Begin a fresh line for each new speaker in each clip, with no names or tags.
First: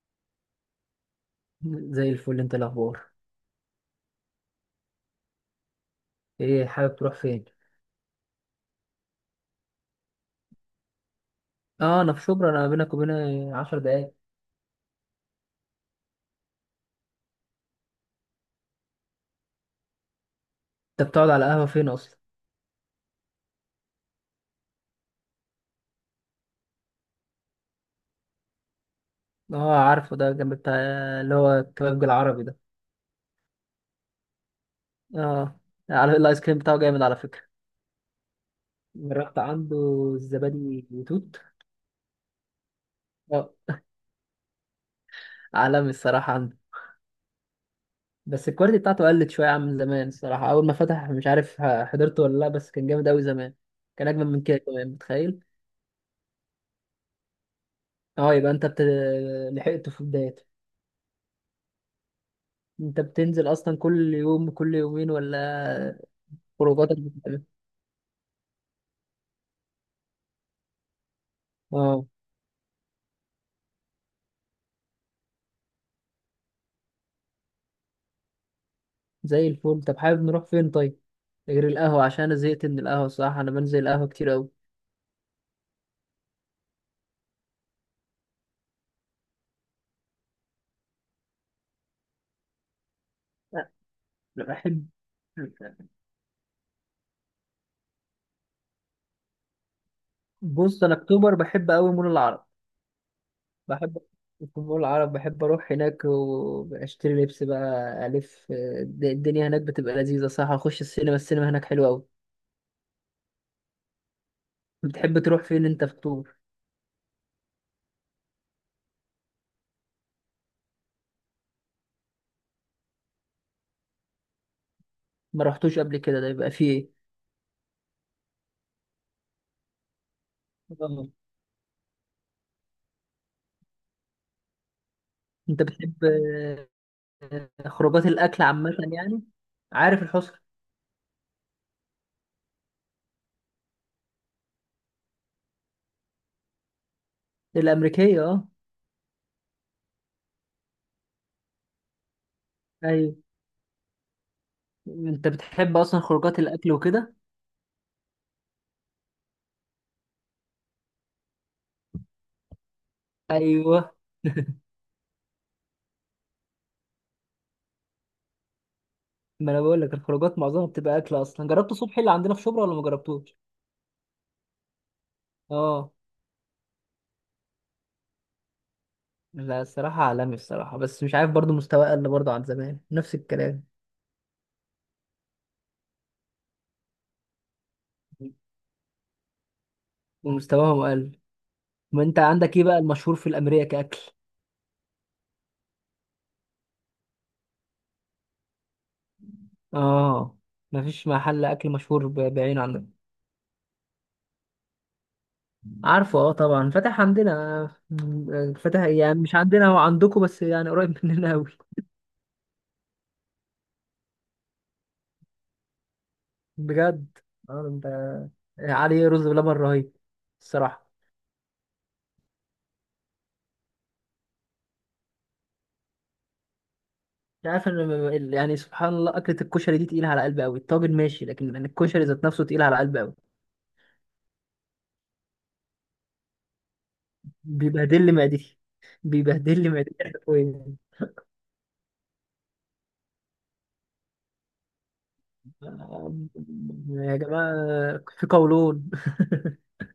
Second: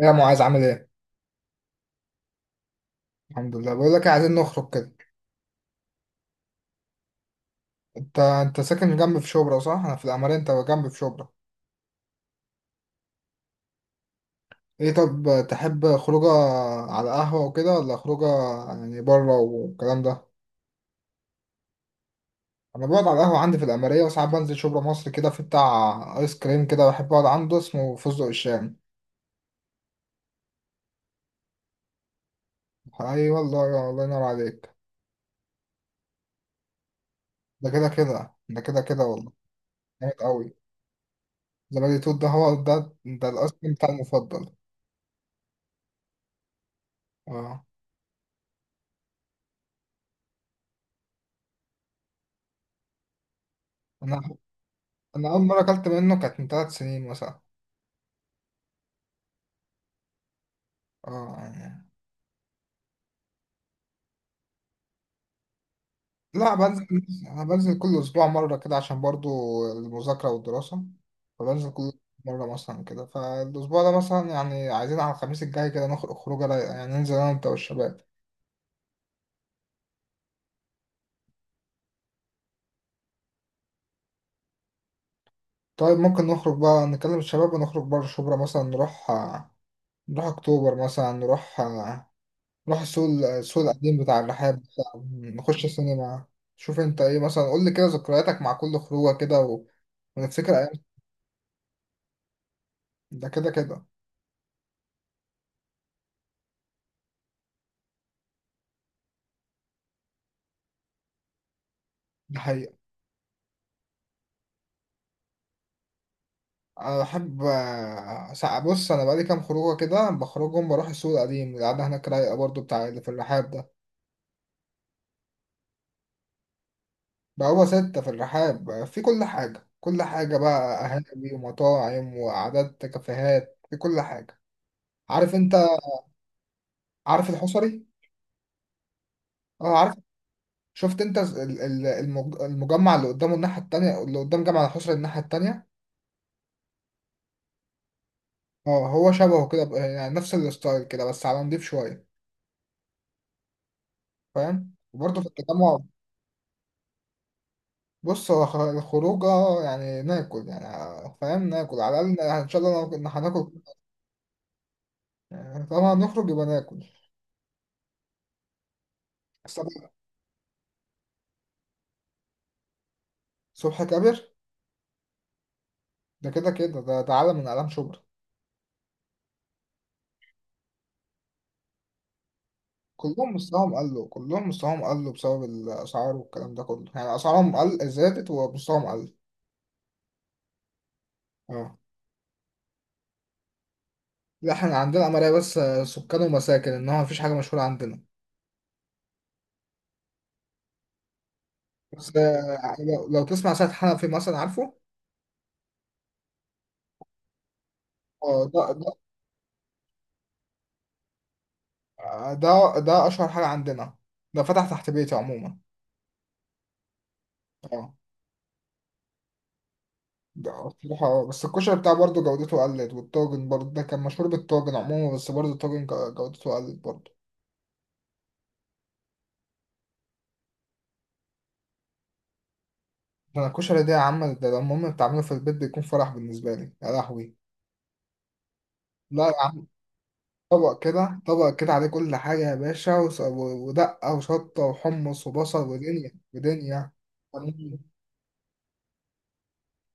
يا معاذ عامل ايه؟
زي الفل، انت الاخبار؟
الحمد لله، بقول لك إيه، عايزين نخرج كده.
ايه، حابب تروح فين؟
انت ساكن جنب في شبرا صح؟ انا في العمارة، انت جنب في شبرا.
اه، انا في شبرا، انا بينك وبين 10 دقايق.
ايه، طب تحب خروجه على قهوة وكده، ولا خروجه يعني بره والكلام ده؟
انت بتقعد على قهوه فين اصلا؟
انا بقعد على القهوة عندي في العمارية، وساعات بنزل شبرا مصر كده، في بتاع ايس كريم كده بحب اقعد عنده، اسمه فستق الشام.
اه، عارفه ده جنب بتاع اللي هو الكبابجي العربي ده.
اي والله، يا الله ينور عليك.
اه، على الايس كريم بتاعه جامد على فكره.
ده كده كده، ده كده كده والله.
جربت
جامد
عنده
قوي.
الزبادي وتوت؟
زبادي توت ده هو ده
اه،
الايس كريم بتاعي المفضل.
عالمي الصراحه عنده.
اه،
بس الكواليتي بتاعته قلت شويه عن زمان، الصراحه اول ما فتح مش عارف حضرته ولا لا، بس كان جامد قوي زمان. كان
انا
اجمل من كده كمان،
انا
متخيل؟
اول مرة اكلت منه كانت من 3 سنين مثلا.
اه، يبقى انت لحقته في بدايته.
اه يعني.
انت بتنزل اصلا كل يوم، كل يومين، ولا؟
لا بنزل،
خروجاتك بتبقى-.
انا بنزل كل اسبوع مره كده عشان برضو المذاكره والدراسه، فبنزل كل
اه.
مره مثلا كده، فالاسبوع ده مثلا يعني عايزين على الخميس الجاي كده نخرج خروجه رايقه يعني، ننزل انا وانت والشباب.
زي الفل، طب حابب نروح فين طيب؟ غير القهوة، عشان انا زهقت من القهوة الصراحة، انا بنزل القهوة كتير قوي.
طيب ممكن نخرج بقى نكلم الشباب ونخرج بره شبرا، مثلا نروح نروح اكتوبر مثلا، نروح نروح السوق
لا،
القديم بتاع
أنا
الرحاب
بحب.
بتاع- نخش السينما. شوف انت ايه مثلا، قول لي كده ذكرياتك مع كل خروجه كده ونفتكر ايام.
بص، انا اكتوبر بحب قوي مول العرب.
ده كده كده.
بحب. في مول العرب بحب اروح هناك واشتري لبس بقى. الدنيا هناك بتبقى لذيذة، صح. اخش السينما، السينما هناك حلوة قوي.
ده حقيقة.
بتحب تروح فين انت في اكتوبر؟
انا بحب بص، انا بقالي كام خروجه كده بخرجهم، بروح السوق القديم، القعده هناك رايقه برضو، بتاع اللي في الرحاب ده.
ما رحتوش قبل كده؟ ده يبقى فيه.
بقوا 6 في الرحاب، في كل حاجه كل حاجه بقى،
ايه، آه.
قهاوي ومطاعم وقعدات كافيهات، في كل حاجه. عارف انت،
انت بتحب
عارف الحصري؟
خروجات الاكل عامه يعني؟
اه عارف.
عارف الحسكه
شفت انت المجمع اللي قدامه الناحيه التانية، اللي قدام جامع الحصري الناحيه التانية.
الامريكيه؟ اه.
اه هو شبهه كده، يعني نفس الستايل كده بس على نضيف شويه.
ايوه.
فاهم، وبرضه في
انت بتحب
التجمع.
اصلا خروجات الاكل وكده؟
بص هو الخروجة يعني ناكل يعني، فاهم، ناكل على الأقل إن شاء الله لو كنا هناكل،
ايوه.
يعني طبعا نخرج يبقى ناكل.
ما
بس
انا بقول
طبعاً،
لك، الخروجات معظمها بتبقى اكل اصلا، جربت صبحي اللي عندنا في شبرا ولا ما جربتوش؟
صبحي كابر.
اه.
ده كده كده، ده عالم من أعلام شبرا.
لا، الصراحه عالمي الصراحه، بس مش عارف برضو مستواه قل برضو عن زمان، نفس
كلهم
الكلام.
مستواهم قلوا، كلهم مستواهم قلوا بسبب الأسعار والكلام ده كله، يعني أسعارهم قل، زادت ومستواهم قل.
ومستواهم قل.
اه.
ما انت عندك ايه بقى المشهور في الامريكا كاكل؟
لا احنا عندنا عملية بس سكان ومساكن، إنما مفيش حاجة مشهورة عندنا.
اه. مفيش محل اكل مشهور
بس
بعينه
آه،
عندك؟
لو تسمع سيد حنفي مثلا، عارفه؟
عارفه، اه طبعا، فتح عندنا.
اه، ده
فتح
ده
يعني مش عندنا، هو عندكم، بس يعني قريب مننا قوي.
ده أشهر حاجة عندنا، ده فتح تحت بيتي عموما.
بجد؟ اه، انت.
اه،
عليه رز بلبن رهيب.
ده
الصراحه
بصراحة بس الكشري بتاعه برضه جودته قلت، والطاجن برضه ده كان مشهور بالطاجن عموما، بس برضه الطاجن جودته قلت برضه.
مش عارف ان يعني سبحان الله، اكله الكشري دي تقيله على قلبي قوي، الطاجن ماشي، لكن أنا الكشري ذات نفسه تقيل على قلبي قوي.
ده أنا الكشري ده يا عم، ده لما أمي بتعمله في البيت بيكون فرح بالنسبة لي، يا لهوي.
بيبهدل لي معدتي.
لا يا
بيبهدل
عم،
لي معدتي حرفيا.
طبق كده، طبق كده عليه كل حاجة يا باشا ودقة وشطة وحمص وبصل ودنيا
آه،
ودنيا.
يا جماعه في قولون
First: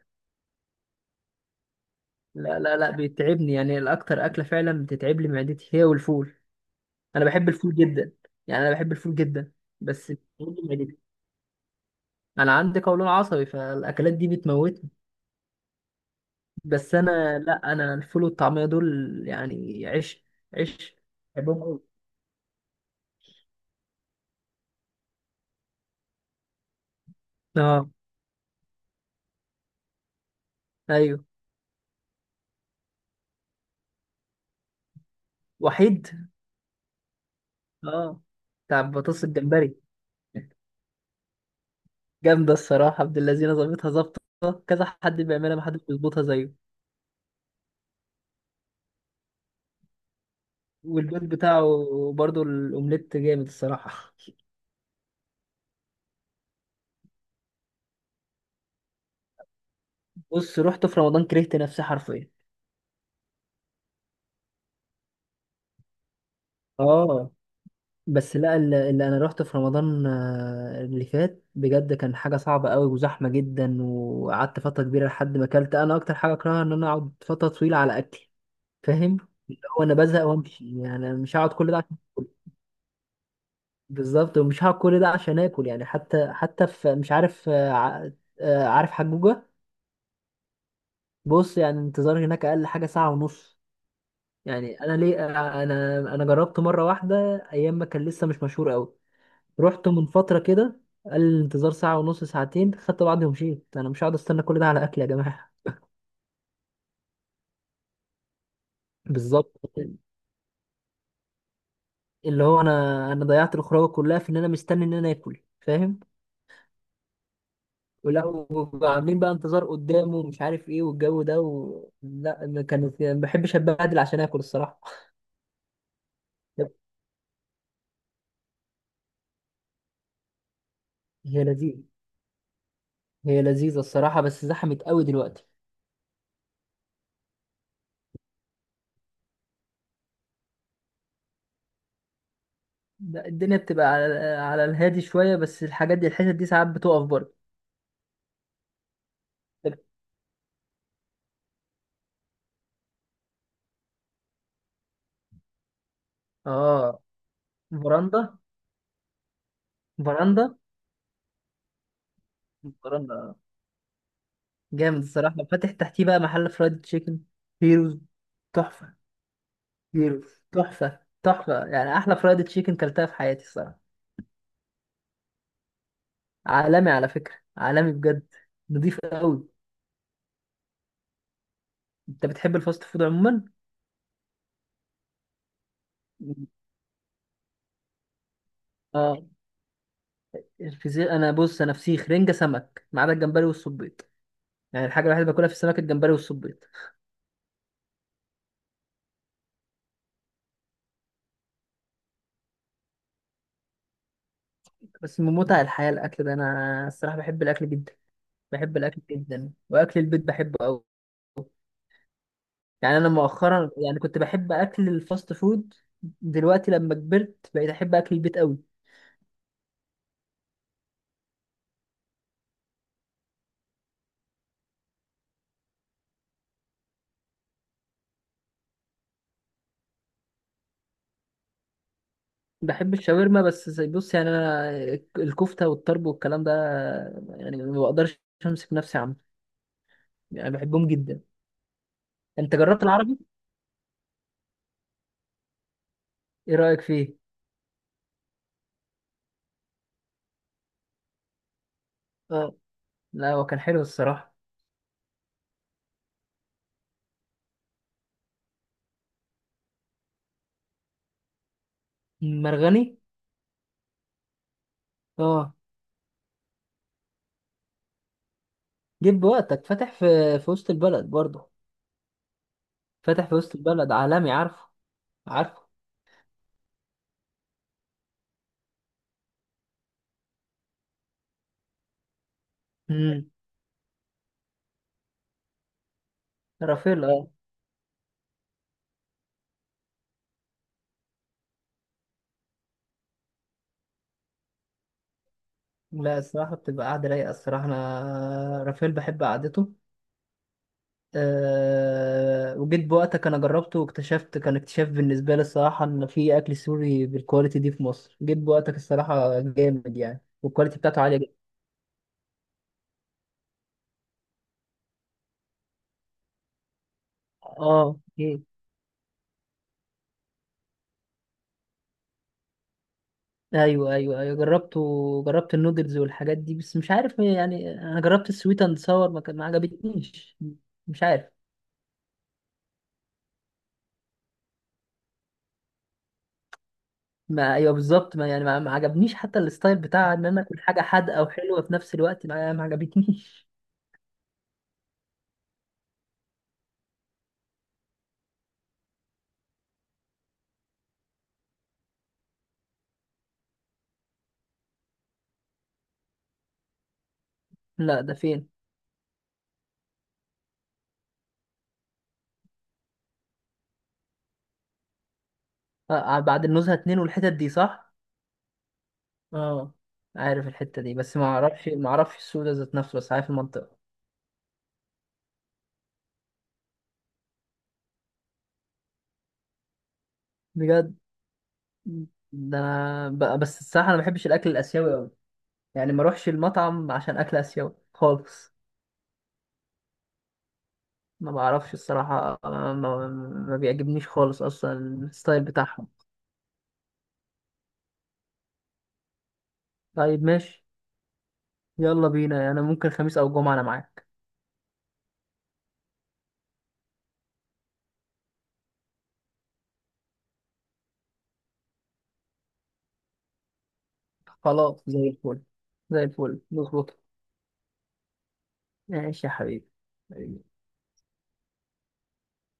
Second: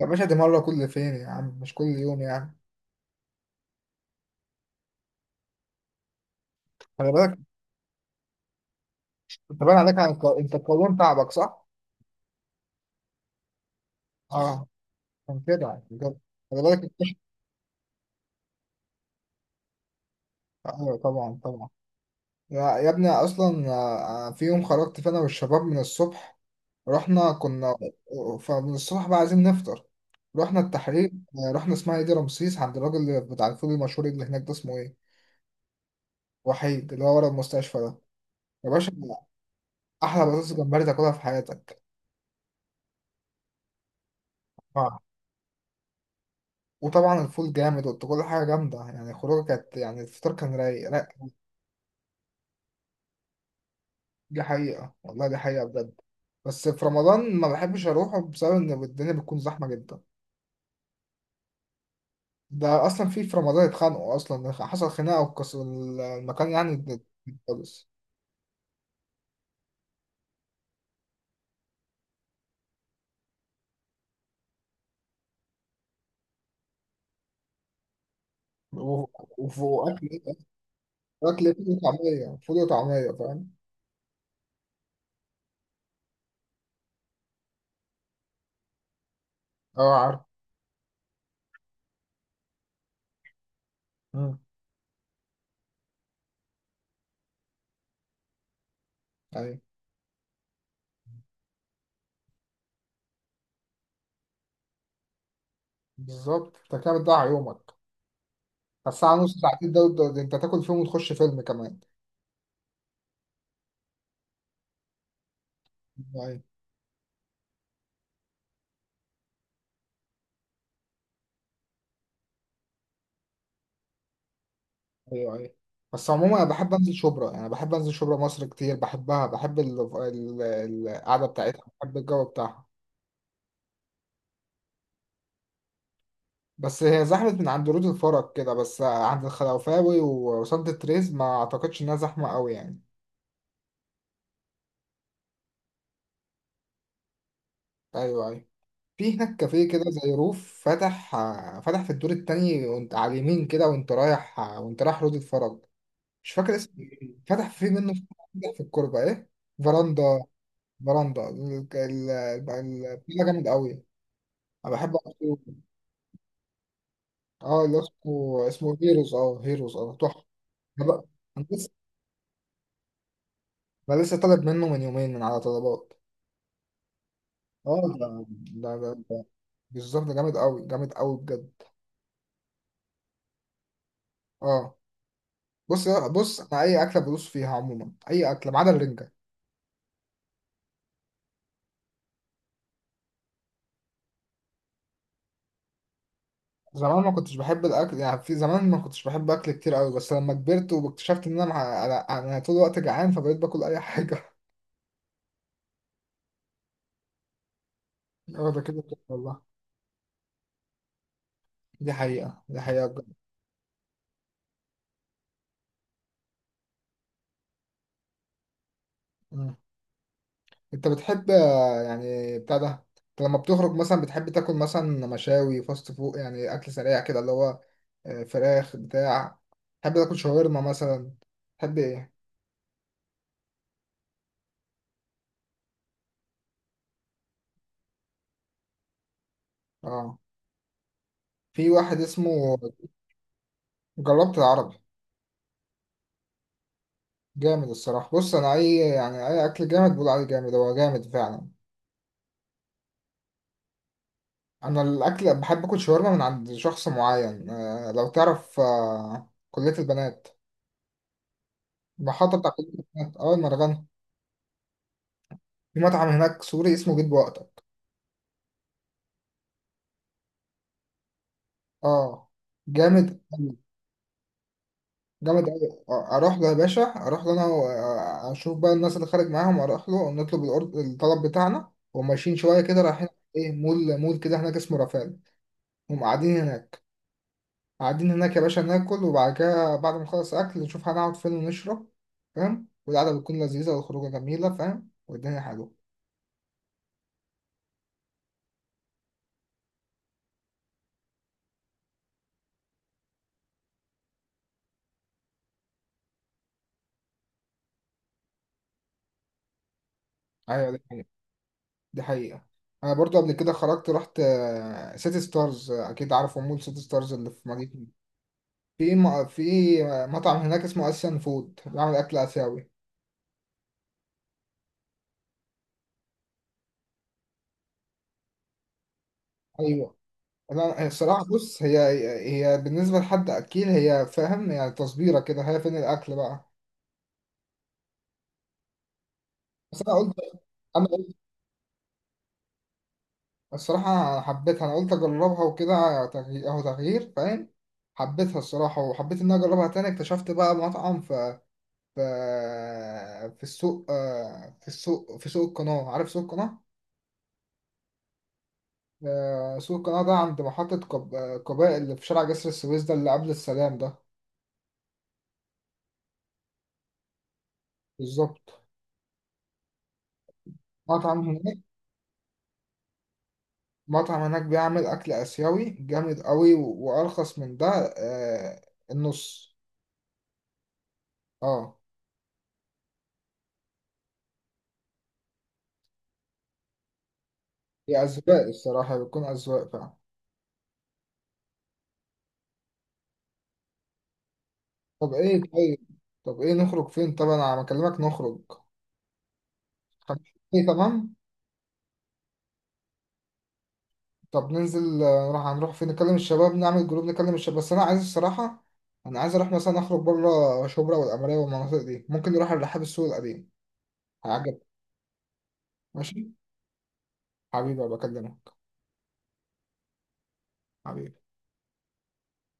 يا باشا، دي مرة كل فين يا عم، مش كل يوم يعني.
لا، لا، لا، بيتعبني يعني، الاكتر اكله فعلا بتتعب لي معدتي هي والفول.
خلي
انا
بالك،
بحب الفول جدا. يعني انا بحب الفول جدا.
انت باين عليك على
بس
الق- انت
برضه يجيش.
القولون تعبك صح؟
انا عندي قولون عصبي، فالاكلات دي
اه،
بتموتني.
كان كده عشان كده. خلي بالك
بس
الكشري.
انا، لا، انا الفول والطعميه دول. يعني عيش.
ايوه
عيش.
طبعا،
بحبهم
طبعا.
قوي.
يا ابني اصلا، في يوم خرجت، فانا والشباب من الصبح رحنا كنا،
اه،
فمن الصبح بقى عايزين نفطر. رحنا التحرير،
ايوه،
رحنا اسمها ايه دي، رمسيس، عند الراجل اللي بتاع الفول المشهور اللي هناك ده، اسمه ايه،
وحيد،
وحيد، اللي هو ورا المستشفى ده.
اه،
يا
بتاع
باشا،
بطاطس الجمبري.
احلى بطاطس جمبري تاكلها في حياتك.
جامده الصراحه، عبد اللذينه ظابطها، ظابطه. كذا
آه.
حد بيعملها، ما حدش بيظبطها زيه.
وطبعا الفول جامد، وقلت كل حاجه جامده، يعني الخروجه كانت يعني، الفطار كان رايق. لا
والبيض بتاعه برضه الاومليت جامد الصراحه.
دي حقيقه والله، دي حقيقه بجد. بس في رمضان ما بحبش اروحه بسبب ان الدنيا بتكون زحمه جدا.
بص، رحت في رمضان كرهت نفسي حرفيا.
ده اصلا في رمضان اتخانقوا اصلا، حصل خناقه وكس المكان يعني.
اه.
خالص.
بس لا، اللي انا رحت في رمضان اللي فات بجد كان حاجه صعبه قوي وزحمه جدا، وقعدت فتره كبيره لحد ما اكلت، انا اكتر حاجه اكرهها ان انا اقعد فتره طويله على اكلي.
و-
فاهم؟
وف-
هو انا بزهق
واكل،
وامشي، يعني أنا مش
اكل
هقعد
إيه؟
كل
فول
ده عشان آكل.
وطعميه، فول وطعميه، فاهم.
بالظبط، ومش هقعد كل ده عشان اكل يعني، حتى في مش عارف، عارف حجوجه؟
اه عارف.
بص يعني، انتظار هناك اقل حاجه ساعه ونص.
مم.
يعني انا ليه انا جربت مره واحده. ايام ما كان لسه مش مشهور قوي.
ايوه
رحت من فترة كده، قال الانتظار ساعة ونص ساعتين، خدت بعضي ومشيت، أنا مش هقعد أستنى كل ده على أكل يا جماعة.
بالظبط، انت كده بتضيع يومك. الساعه نص،
بالظبط.
ساعتين، دول انت تاكل فيهم وتخش فيلم كمان.
اللي هو أنا ضيعت الخروجة كلها في إن أنا مستني إن أنا آكل، فاهم؟
ايوه،
ولا، وعاملين بقى انتظار قدامه ومش عارف إيه والجو ده لا، ما كانت يعني، ما بحبش أتبهدل عشان آكل الصراحة.
ايوه، ايوه. بس عموما انا بحب انزل شبرا، يعني بحب انزل شبرا مصر كتير، بحبها، بحب القعده
هي
بتاعتها،
لذيذة.
بحب الجو بتاعها.
هي لذيذة الصراحة، بس زحمت قوي دلوقتي.
بس هي زحمة من عند رود الفرج كده بس، عند الخلوفاوي وسانت تريز ما أعتقدش إنها زحمة أوي يعني.
لا، الدنيا بتبقى على الهادي شوية، بس الحاجات دي الحتت دي ساعات بتقف برضه.
أيوه، أيوه. في هناك كافيه كده زي روف، فتح فتح في الدور التاني، وأنت على اليمين كده وأنت رايح وأنت رايح رود الفرج، مش فاكر اسمه
اه،
إيه. فتح فيه منه،
فراندا.
فتح في الكوربة إيه، فراندا.
فراندا.
فراندا البتاع
مقارنة.
جامد أوي. أنا بحب
جامد الصراحة،
أقصده.
فاتح تحتيه بقى محل فرايد تشيكن.
أه، اللي
هيروز.
اسمه
تحفة.
هيروز، أه هيروز، أه تحفة.
هيروز.
أنا
تحفة،
بقى- أنا
تحفة،
لسه،
يعني أحلى فرايد تشيكن كلتها في حياتي الصراحة.
أنا لسه طالب منه من يومين من على طلبات.
عالمي على فكرة،
اه،
عالمي بجد.
ده ده
نضيف
ده-
قوي.
بالظبط، ده جامد قوي، جامد قوي بجد.
أنت بتحب الفاست فود عموما؟
اه، بص انا اي اكله بدوس فيها عموما، اي اكله ما عدا الرنجه.
اه. الفسيخ، أنا بص، أنا فسيخ رنجة سمك ما عدا الجمبري والصبيط. يعني الحاجة الوحيدة اللي باكلها في السمك الجمبري والصبيط.
زمان ما كنتش بحب الاكل يعني، في زمان ما كنتش بحب اكل كتير قوي، بس لما كبرت واكتشفت ان انا، أنا طول الوقت جعان، فبقيت باكل اي حاجه.
بس من متع الحياة الأكل ده، أنا الصراحة بحب الأكل جدا.
اه ده
بحب
كده كده
الأكل جدا،
والله.
وأكل البيت بحبه قوي.
دي حقيقه، دي
يعني
حقيقه
انا مؤخرا يعني كنت بحب اكل الفاست فود. دلوقتي لما كبرت بقيت احب اكل البيت قوي.
بجد. انت بتحب يعني بتاع ده، انت لما بتخرج مثلا بتحب تاكل مثلا مشاوي، فاست فود، يعني اكل سريع كده، اللي هو فراخ بتاع، تحب تاكل شاورما مثلا، تحب ايه؟
بحب الشاورما، بس بص يعني انا. الكفته والطرب والكلام ده. يعني ما بقدرش. امسك نفسي عنه.
اه،
يعني بحبهم جدا.
في واحد اسمه،
انت جربت العربي؟
جربت العربي.
ايه رايك فيه؟
جامد الصراحه، بص انا اي يعني اي اكل جامد بقول عليه جامد، هو جامد فعلا.
اه. لا، هو كان حلو الصراحه.
انا الاكل بحب اكل شاورما من عند شخص معين، لو تعرف، كليه البنات، المحطه بتاع كليه
مرغني.
البنات، اه المرغنه.
اه.
في مطعم هناك سوري اسمه بيت بوقت.
جيب وقتك فاتح في وسط البلد برضه.
اه، جامد
فاتح في وسط
أوي،
البلد عالمي، عارفه.
جامد أوي.
عارفه.
اروح له يا باشا، اروح له انا و اشوف بقى الناس اللي خارج معاهم، اروح له نطلب الطلب بتاعنا وماشيين شويه كده رايحين،
امم.
ايه مول كده هناك اسمه رافال، هم قاعدين هناك.
رافيل.
قاعدين هناك يا باشا، ناكل وبعد كده بعد ما نخلص اكل نشوف هنقعد فين ونشرب، فاهم، والقعده بتكون لذيذه والخروجه جميله، فاهم، والدنيا حلوه.
لا، الصراحة بتبقى قاعدة رايقة الصراحة، أنا رافائيل بحب قعدته. أه، وجيت بوقتك أنا جربته واكتشفت، كان اكتشاف بالنسبة لي الصراحة إن في أكل سوري بالكواليتي دي في مصر، جيت بوقتك الصراحة جامد يعني،
ايوه، دي
والكواليتي بتاعته
حقيقة،
عالية جدا.
دي حقيقة. انا برضو قبل كده خرجت رحت سيتي ستارز، اكيد عارفه مول سيتي ستارز اللي في مدينة،
اه، إيه.
في مطعم هناك اسمه اسيان فود، بيعمل اكل اسيوي.
ايوه، ايوه، ايوه، جربته. جربت النودلز والحاجات دي، بس مش عارف يعني، انا جربت السويت اند ساور، ما
ايوه.
عجبتنيش.
انا
مش عارف.
الصراحه بص، هي، هي بالنسبه لحد اكيل هي، فاهم، يعني تصبيره كده، هي فين الاكل بقى.
ما ايوه بالظبط، ما يعني، ما عجبنيش، حتى الستايل
بس انا
بتاع
قلت
ان انا اكل حاجه
انا قلت
حادقه وحلوه في نفس الوقت، ما عجبتنيش.
الصراحه أنا حبيتها، انا قلت اجربها وكده، تغيير، اهو تغيير فاهم. حبيتها الصراحه، وحبيت ان انا اجربها تاني، اكتشفت بقى مطعم في في السوق، في السوق، في سوق القناه، عارف سوق القناه؟
لا، ده فين؟
سوق القناة ده عند محطة قباء اللي في شارع جسر السويس ده، اللي قبل السلام ده.
آه، آه، بعد النزهه اتنين والحتت دي، صح؟
بالظبط.
اه. عارف الحته دي، بس
مطعم
ما
هناك
اعرفش ما اعرفش السوق ده ذات نفسه، بس عارف المنطقه.
مطعم هناك بيعمل أكل آسيوي جامد قوي وأرخص من ده آه، النص.
بجد؟
اه.
ده انا بس الصراحه انا ما بحبش الاكل الاسيوي قوي. يعني ما اروحش المطعم عشان اكل اسيوي
هي أذواق
خالص.
الصراحة، بتكون أذواق فعلا.
ما بعرفش الصراحه، ما بيعجبنيش خالص اصلا.
طب إيه،
الستايل
طيب،
بتاعهم.
طب إيه نخرج فين، طب أنا بكلمك نخرج. خلاص.
طيب، ماشي.
إيه تمام.
يلا بينا، يعني انا ممكن خميس او جمعه، انا معاك.
طب ننزل نروح، هنروح فين، نكلم الشباب، نعمل جروب نكلم الشباب، بس انا عايز الصراحه، انا عايز اروح مثلا اخرج بره شبرا والقمريه والمناطق دي، ممكن نروح الرحاب السوق القديم، هيعجبك.
خلاص، زي الفل. زي
ماشي
الفل، مظبوط.
حبيبي، بكلمك.
ماشي يا حبيبي. حبيبي.
حبيبي.